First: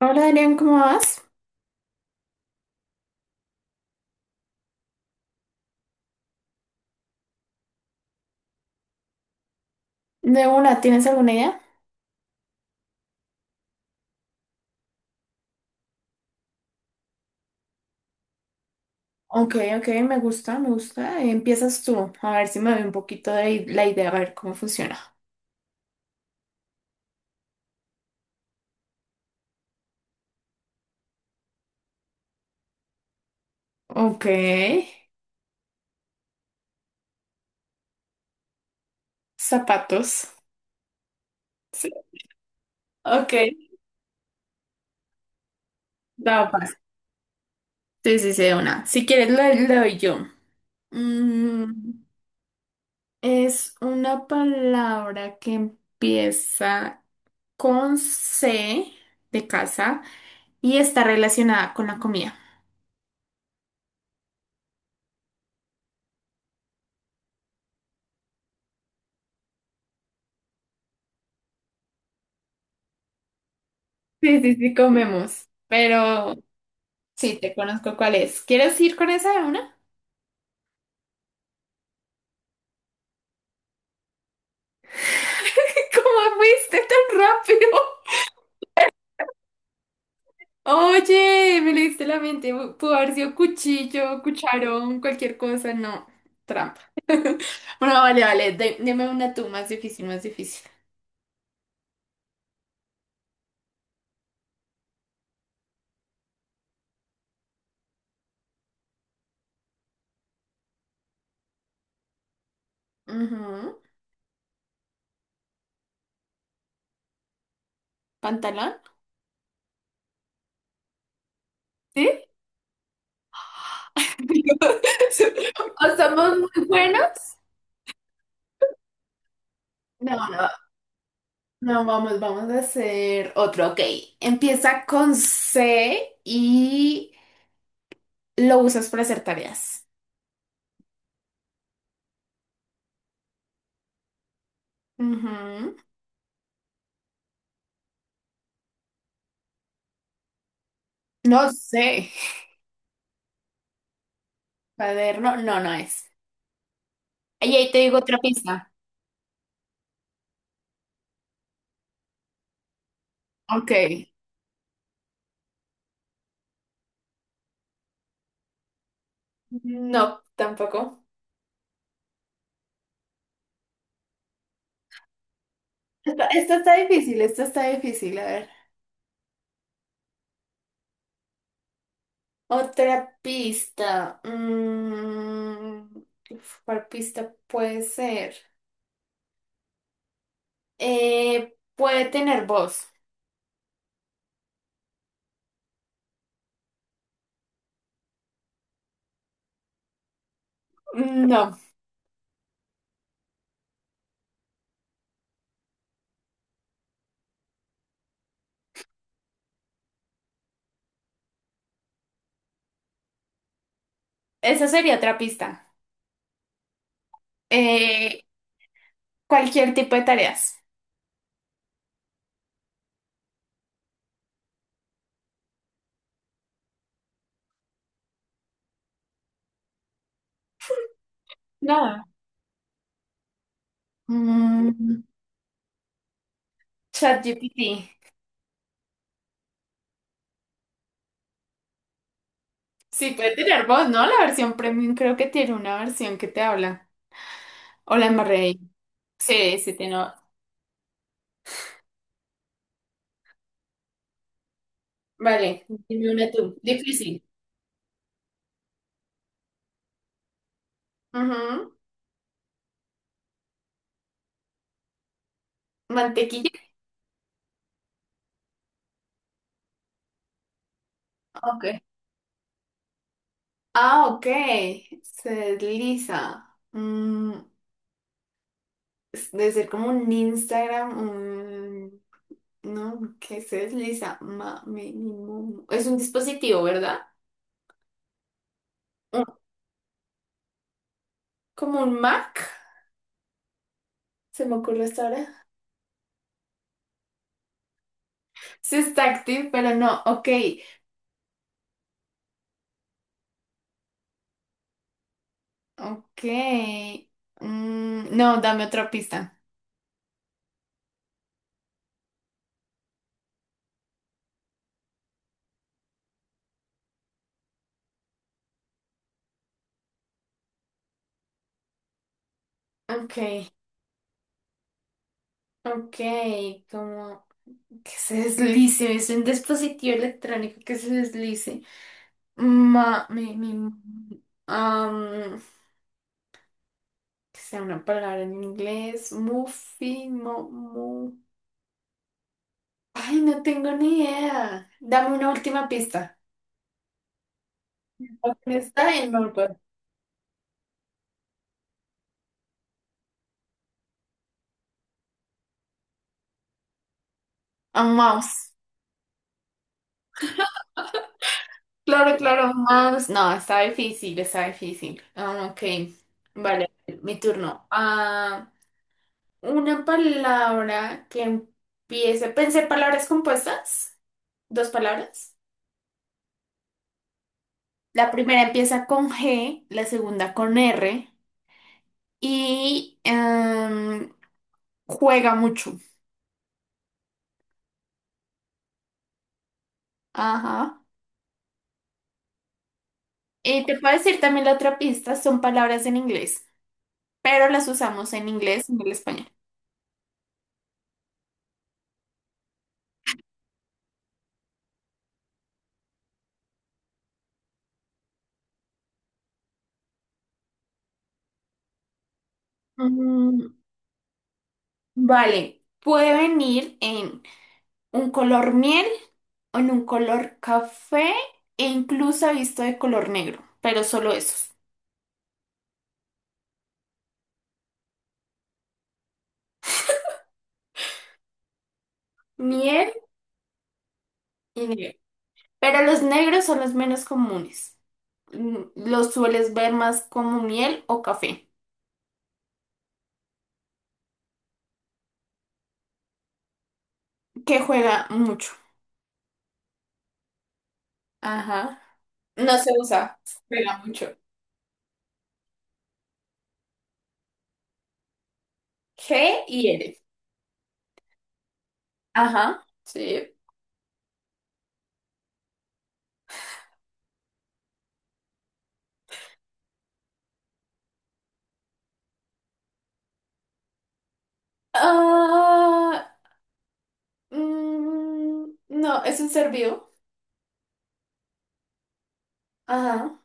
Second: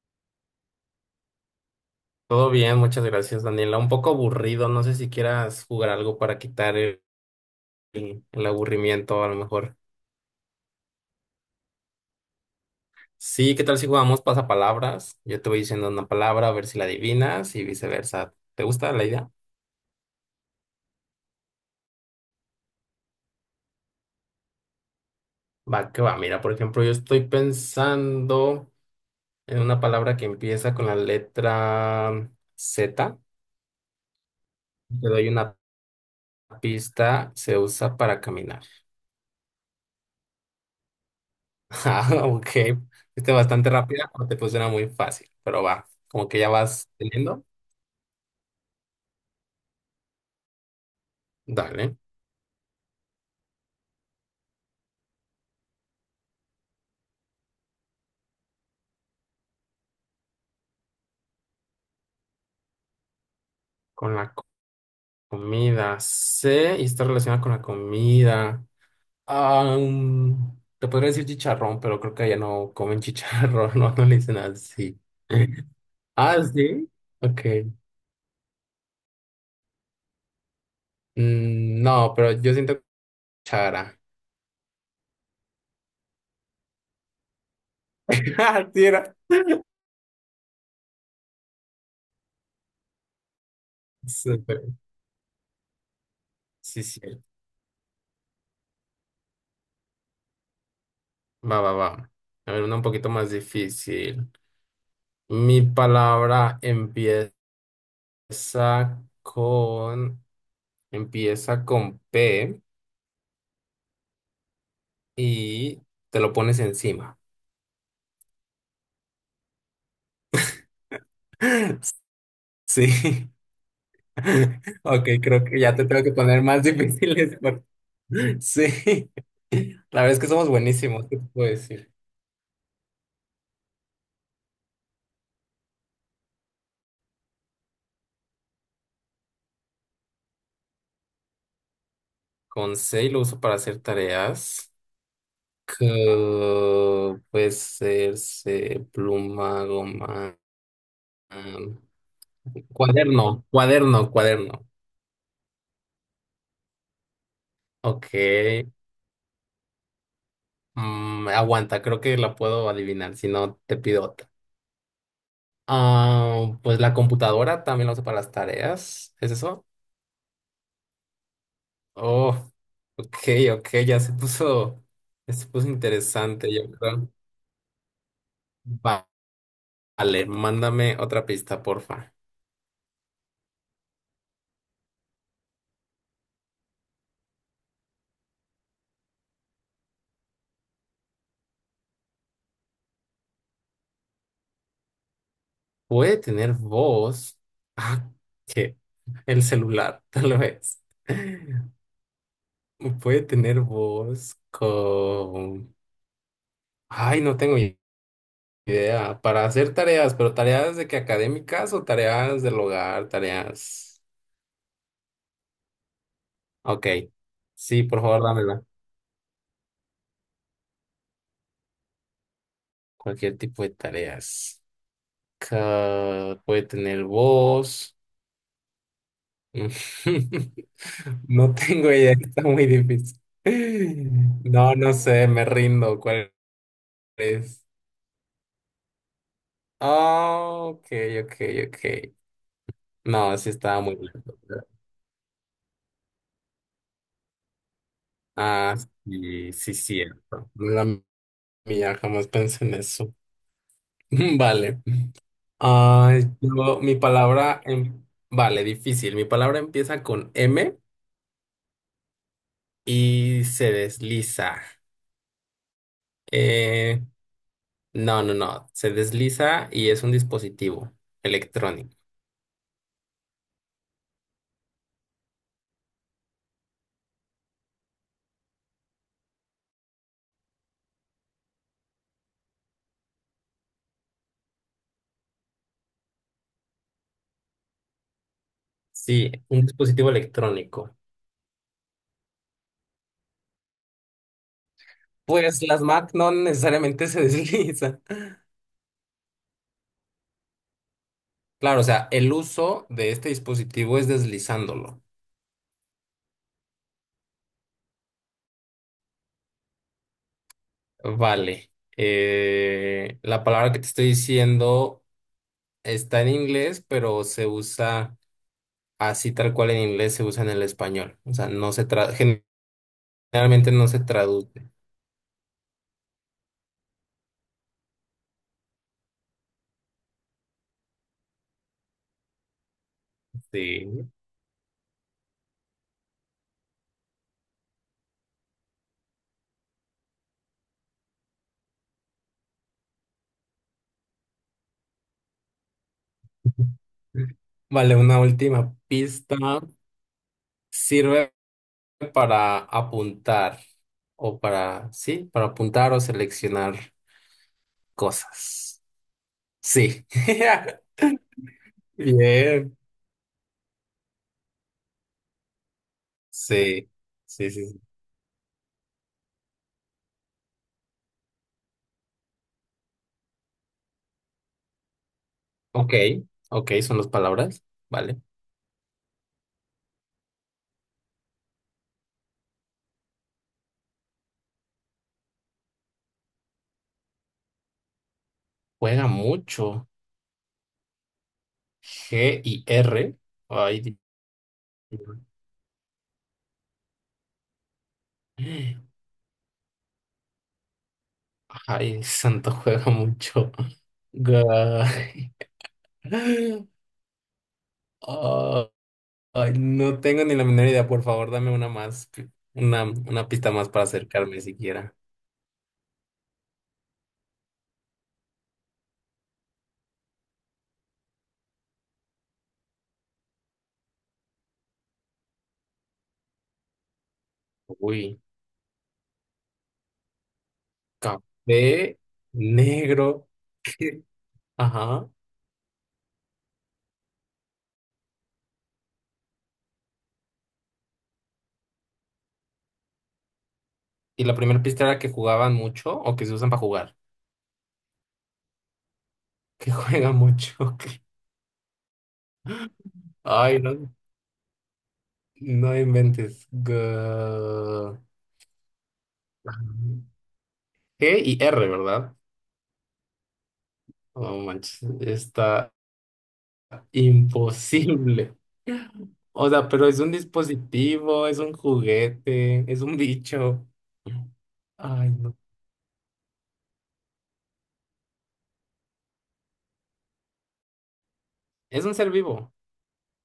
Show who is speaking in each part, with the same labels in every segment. Speaker 1: Hola Adrián, ¿cómo vas?
Speaker 2: Todo bien, muchas gracias, Daniela. Un poco aburrido, no sé si quieras jugar algo para quitar el, el aburrimiento, a lo mejor.
Speaker 1: De una, ¿tienes alguna idea?
Speaker 2: Sí, ¿qué tal si jugamos pasapalabras? Yo te voy diciendo una palabra, a ver si la adivinas y viceversa. ¿Te gusta la idea?
Speaker 1: Ok, ok, me gusta, me gusta. Empiezas tú, a ver si me doy un poquito de la idea, a ver cómo funciona.
Speaker 2: Va, que va. Mira, por ejemplo, yo estoy pensando en una palabra que empieza con la letra Z.
Speaker 1: Ok,
Speaker 2: Te doy una pista, se usa para caminar.
Speaker 1: zapatos. Sí.
Speaker 2: Ah, ok.
Speaker 1: Ok,
Speaker 2: Este bastante rápida, pero te funciona muy fácil, pero va, como que ya
Speaker 1: tapas.
Speaker 2: vas teniendo.
Speaker 1: Sí, sí, sí, de una. Si quieres, la le doy yo.
Speaker 2: Dale.
Speaker 1: Mm, es una palabra que empieza con C de casa y está relacionada con la comida.
Speaker 2: Con la comida. C y está relacionada con la comida. Ah, te podría decir chicharrón, pero creo que allá no comen chicharrón, no, no le dicen
Speaker 1: Sí, sí, sí,
Speaker 2: así.
Speaker 1: comemos, pero.
Speaker 2: Ah, sí.
Speaker 1: Sí,
Speaker 2: Ok.
Speaker 1: te conozco cuál es. ¿Quieres ir con esa de una?
Speaker 2: No, pero yo siento chara.
Speaker 1: ¿Cómo fuiste tan rápido?
Speaker 2: Ah, sí era.
Speaker 1: Oye, me leíste la mente. Pudo haber sido cuchillo,
Speaker 2: Súper.
Speaker 1: cucharón, cualquier cosa. No, trampa.
Speaker 2: Sí, sí.
Speaker 1: Bueno, vale, vale. Deme una tú más difícil, más difícil.
Speaker 2: Va, va, va. A ver, una un poquito más difícil. Mi palabra empieza con. Empieza con P.
Speaker 1: Ujú.
Speaker 2: Y te lo pones encima.
Speaker 1: ¿Pantalón? ¿Sí?
Speaker 2: Sí. Ok, creo que ya te
Speaker 1: ¿O
Speaker 2: tengo que
Speaker 1: somos
Speaker 2: poner más
Speaker 1: muy buenos?
Speaker 2: difíciles. Sí. La verdad
Speaker 1: No,
Speaker 2: es que
Speaker 1: no,
Speaker 2: somos buenísimos, ¿qué te puedo
Speaker 1: no,
Speaker 2: decir?
Speaker 1: vamos, vamos a hacer otro. Ok, empieza con C y lo usas para hacer tareas.
Speaker 2: Con C lo uso para hacer tareas.
Speaker 1: Ujú.
Speaker 2: Que puede ser C, pluma, goma,
Speaker 1: No
Speaker 2: am,
Speaker 1: sé.
Speaker 2: cuaderno.
Speaker 1: Cuaderno, no, no es. Y ahí te digo
Speaker 2: Ok.
Speaker 1: otra pista.
Speaker 2: Aguanta, creo que la puedo adivinar, si no
Speaker 1: Ok.
Speaker 2: te pido. Ah, pues la computadora también la uso para las tareas. ¿Es eso?
Speaker 1: No, tampoco.
Speaker 2: Oh, ok, ok, ya se puso
Speaker 1: Esta,
Speaker 2: interesante,
Speaker 1: esta
Speaker 2: yo
Speaker 1: está
Speaker 2: creo.
Speaker 1: difícil, esta está difícil. A ver.
Speaker 2: Va- Vale, mándame otra pista, porfa.
Speaker 1: Otra pista. Uf, ¿cuál pista puede ser? Puede tener voz.
Speaker 2: ¿Puede tener voz? Ah, ¿qué? El celular, tal vez.
Speaker 1: No,
Speaker 2: Puede tener voz con... Ay, no tengo idea. Para hacer tareas, pero tareas de que académicas o tareas del hogar, tareas...
Speaker 1: esa sería otra pista.
Speaker 2: Ok. Sí, por
Speaker 1: Eh,
Speaker 2: favor, dámela.
Speaker 1: Cualquier tipo de tareas.
Speaker 2: Cualquier tipo de tareas. Ca- puede tener voz. No tengo
Speaker 1: Nada.
Speaker 2: idea, está muy difícil. No, no
Speaker 1: Mm,
Speaker 2: sé, me rindo. ¿Cuál
Speaker 1: ChatGPT.
Speaker 2: es? Ah, ok, ok, ok.
Speaker 1: Sí, puede
Speaker 2: No, sí
Speaker 1: tener
Speaker 2: estaba
Speaker 1: voz,
Speaker 2: muy
Speaker 1: ¿no? La
Speaker 2: lento.
Speaker 1: versión premium creo que tiene una versión que te habla. Hola, Marrey.
Speaker 2: Ah, sí,
Speaker 1: Sí, sí,
Speaker 2: sí,
Speaker 1: tiene.
Speaker 2: cierto. No era mía, jamás pensé en eso. Vale.
Speaker 1: Vale, dime
Speaker 2: Ay,
Speaker 1: una tú.
Speaker 2: mi
Speaker 1: Difícil.
Speaker 2: palabra, vale, difícil. Mi palabra empieza con M
Speaker 1: Ujú.
Speaker 2: y se desliza.
Speaker 1: Mantequilla.
Speaker 2: Eh, no, no, no. Se desliza y es un dispositivo
Speaker 1: Ok.
Speaker 2: electrónico.
Speaker 1: Ah, ok. Se desliza. Debe ser como un Instagram, un... No, que se desliza. Es un dispositivo, ¿verdad? Un-
Speaker 2: Sí, un dispositivo electrónico.
Speaker 1: Como un Mac, se me ocurre hasta ahora.
Speaker 2: Pues las Mac no necesariamente se deslizan.
Speaker 1: Sí está activo, pero no, ok.
Speaker 2: Claro, o sea, el uso de este dispositivo es deslizándolo.
Speaker 1: Ok. No, dame otra pista.
Speaker 2: Vale. La palabra que te estoy diciendo está en inglés, pero se usa así tal cual. En inglés se usa en el español. O sea, no se
Speaker 1: Ok,
Speaker 2: generalmente no se traduce.
Speaker 1: ok, como que se deslice, es un dispositivo electrónico que se deslice. Ma, mi,
Speaker 2: Sí.
Speaker 1: am, que sea una palabra en inglés, muffin, mo, mu. Ay, no tengo ni idea. Dame una última pista.
Speaker 2: Vale, una
Speaker 1: Lo que
Speaker 2: última
Speaker 1: está en
Speaker 2: pista.
Speaker 1: Melbourne.
Speaker 2: Sirve para apuntar o para, sí, para apuntar o seleccionar
Speaker 1: A mouse.
Speaker 2: cosas. Sí.
Speaker 1: Claro, claro,
Speaker 2: Bien.
Speaker 1: más. No, está difícil, está difícil. Ah, ok, vale,
Speaker 2: Sí,
Speaker 1: mi
Speaker 2: sí,
Speaker 1: turno.
Speaker 2: sí. Sí.
Speaker 1: Ah, una palabra que empiece. Pensé palabras compuestas, dos palabras.
Speaker 2: Ok, ok, son las palabras.
Speaker 1: La
Speaker 2: Vale.
Speaker 1: primera empieza con G, la segunda con R y juega mucho.
Speaker 2: Juega mucho.
Speaker 1: Ajá.
Speaker 2: G y R.
Speaker 1: Y te
Speaker 2: Ay,
Speaker 1: puedo
Speaker 2: Dios
Speaker 1: decir también la otra pista, son palabras en inglés, pero las usamos en inglés y
Speaker 2: mío.
Speaker 1: en el español.
Speaker 2: Ay, Santos juega mucho. Guay. Ah, ay, no tengo ni la menor idea. Por favor, dame una más, una
Speaker 1: Mm,
Speaker 2: pista más para acercarme siquiera.
Speaker 1: vale, puede venir en un color miel, en un color café e incluso he visto de color negro, pero solo esos,
Speaker 2: Uy, café
Speaker 1: miel
Speaker 2: negro.
Speaker 1: y negro.
Speaker 2: Ajá.
Speaker 1: Pero los negros son los menos comunes. Los sueles ver más como miel o café,
Speaker 2: Y la primera pista era que jugaban mucho o que se usan para jugar.
Speaker 1: que juega mucho.
Speaker 2: Que juegan mucho. Ok.
Speaker 1: Ajá. No se usa,
Speaker 2: Ay,
Speaker 1: juega
Speaker 2: no,
Speaker 1: mucho.
Speaker 2: no inventes.
Speaker 1: G y L.
Speaker 2: G y R, ¿verdad?
Speaker 1: Ajá, sí.
Speaker 2: No manches, está imposible. O sea, pero es un dispositivo, es un juguete, es un bicho. Ay, no.
Speaker 1: Ah, no, es un ser vivo.
Speaker 2: Es un ser vivo.
Speaker 1: Ajá.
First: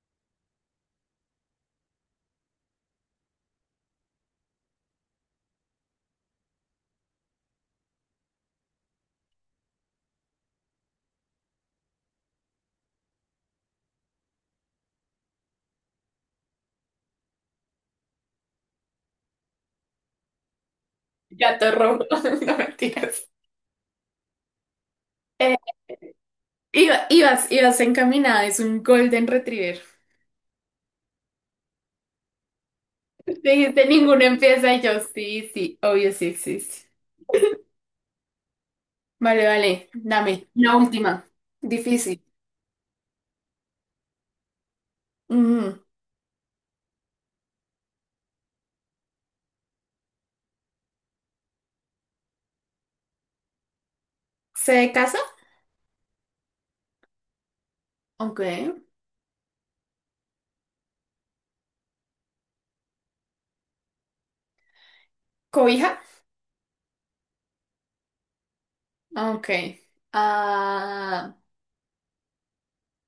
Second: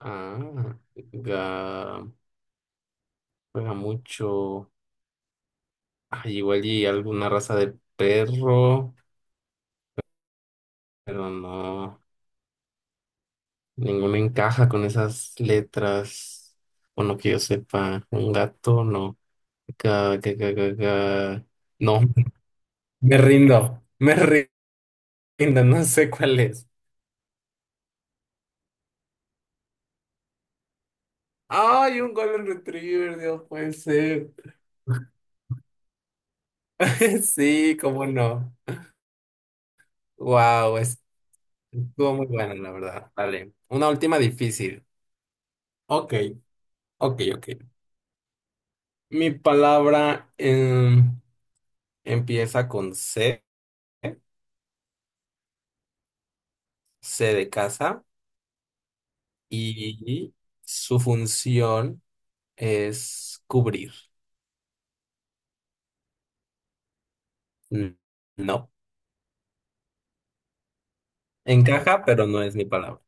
Speaker 2: Ah, ga- juega mucho. Ay, igual y alguna raza de perro, pero no. Ninguno encaja con esas letras. Bueno, que yo sepa, un gato, no. Ga- ga- ga- ga- ga.
Speaker 1: Gato
Speaker 2: No,
Speaker 1: rojo, no mentiras.
Speaker 2: me rindo, no sé cuál es.
Speaker 1: Ibas encaminada, es un Golden Retriever.
Speaker 2: Ay, un Golden Retriever, Dios puede
Speaker 1: Dijiste, ninguno
Speaker 2: ser.
Speaker 1: empieza y yo, sí, sí, obvio sí existe.
Speaker 2: Sí, cómo no.
Speaker 1: Vale, vale, dame, la
Speaker 2: Wow,
Speaker 1: última.
Speaker 2: estuvo
Speaker 1: Difícil.
Speaker 2: muy bueno, la verdad. Vale. Una última difícil.
Speaker 1: Ujú.
Speaker 2: Ok, ok, ok. Mi palabra empieza con C,
Speaker 1: ¿Se de casa?
Speaker 2: C de casa,
Speaker 1: Ok.
Speaker 2: y su función es cubrir.
Speaker 1: ¿Cobija?
Speaker 2: N- No.
Speaker 1: Ok. Ah,
Speaker 2: Encaja, pero no es mi palabra.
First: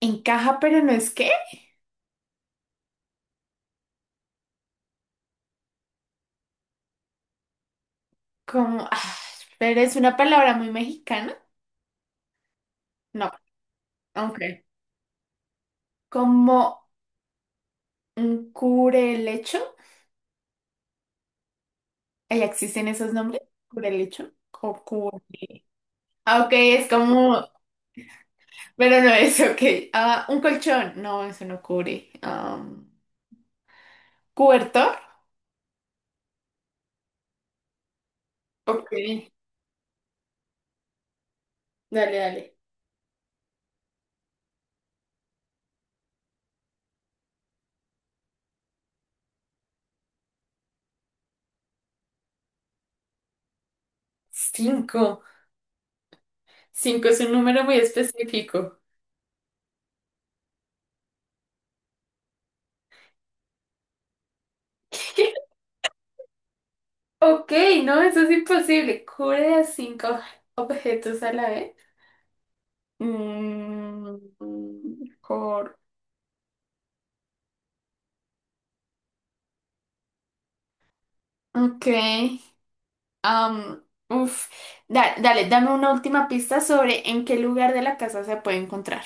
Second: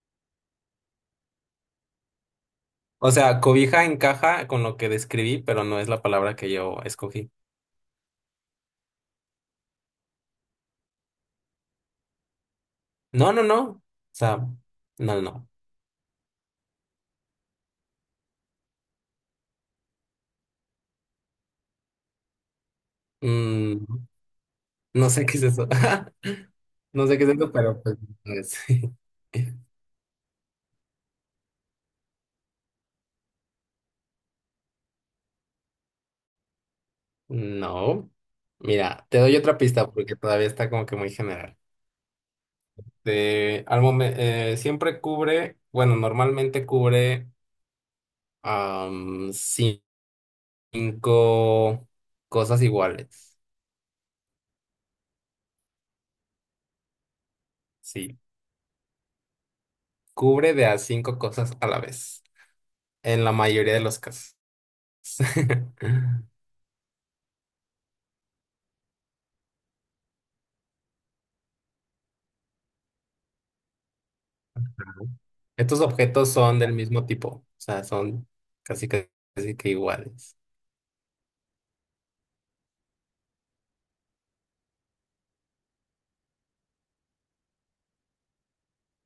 Speaker 1: ¿encaja pero no es qué?
Speaker 2: O sea, cobija encaja con lo que describí, pero no es la palabra que yo escogí.
Speaker 1: Como, ah, pero es una palabra muy mexicana. No,
Speaker 2: No, no, no. O sea,
Speaker 1: ok.
Speaker 2: no, no, no.
Speaker 1: ¿Como un cubrelecho? ¿Ya existen esos nombres?
Speaker 2: Mm,
Speaker 1: ¿Cubrelecho? ¿O
Speaker 2: no sé qué es
Speaker 1: cubre?
Speaker 2: eso.
Speaker 1: Ah, ok, es
Speaker 2: No sé qué es
Speaker 1: como.
Speaker 2: eso, pero pues no es.
Speaker 1: Pero no es, ok. Ah, un colchón. No, eso no cubre. ¿Cobertor?
Speaker 2: No.
Speaker 1: Ok,
Speaker 2: Mira, te doy otra pista porque todavía está como que muy general.
Speaker 1: dale, dale.
Speaker 2: De, al siempre cubre, bueno, normalmente cubre am, cinco cosas iguales.
Speaker 1: Cinco. Cinco es un número muy
Speaker 2: Sí,
Speaker 1: específico.
Speaker 2: cubre de a cinco cosas a la vez, en la mayoría de los casos.
Speaker 1: Ok, no, eso es imposible. Cubre a cinco objetos a la vez. Mm, cor-
Speaker 2: Estos objetos son del mismo tipo, o sea, son casi, casi que iguales.
Speaker 1: Ok. Uf. Dame una última pista sobre en qué lugar de la casa se puede encontrar.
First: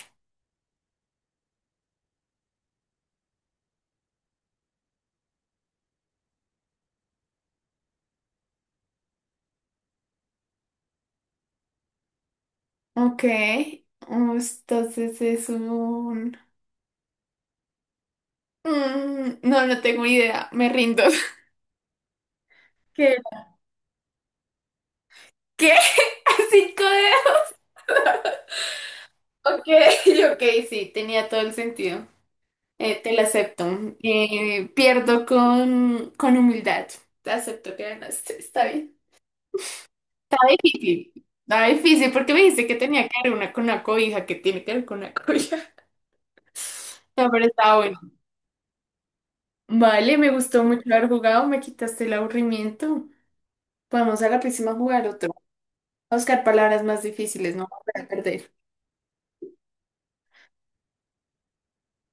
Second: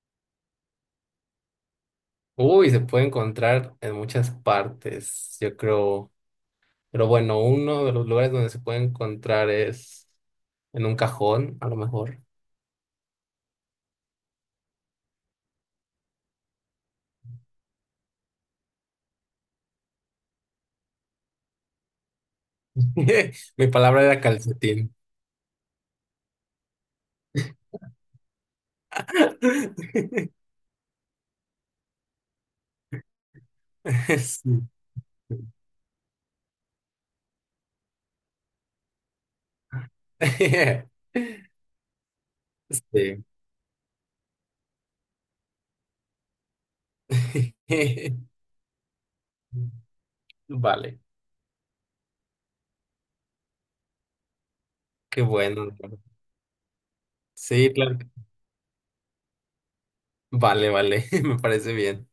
Speaker 2: Uy, se puede encontrar en muchas partes, yo creo. Pero bueno, uno de los lugares donde se puede encontrar es en un cajón, a lo mejor.
Speaker 1: Ok. Entonces es un... No, no tengo idea. Me rindo. ¿Qué?
Speaker 2: Mi palabra era calcetín.
Speaker 1: ¿Qué? ¿Cinco dedos? Ok, ok, sí, tenía todo el sentido. Te lo acepto.
Speaker 2: Sí.
Speaker 1: Pierdo con humildad. Te acepto que ganaste. Está bien. Difícil. Estaba difícil porque me dijiste que tenía que
Speaker 2: Sí.
Speaker 1: ver una con una cobija, que tiene que ver con una cobija. No, pero estaba bueno. Vale, me gustó mucho
Speaker 2: Vale,
Speaker 1: haber jugado, me quitaste el aburrimiento. Vamos a la próxima a jugar
Speaker 2: qué
Speaker 1: otro.
Speaker 2: bueno.
Speaker 1: A buscar palabras más difíciles, no
Speaker 2: Sí, claro.
Speaker 1: voy a perder.
Speaker 2: Vale, vale, me parece bien.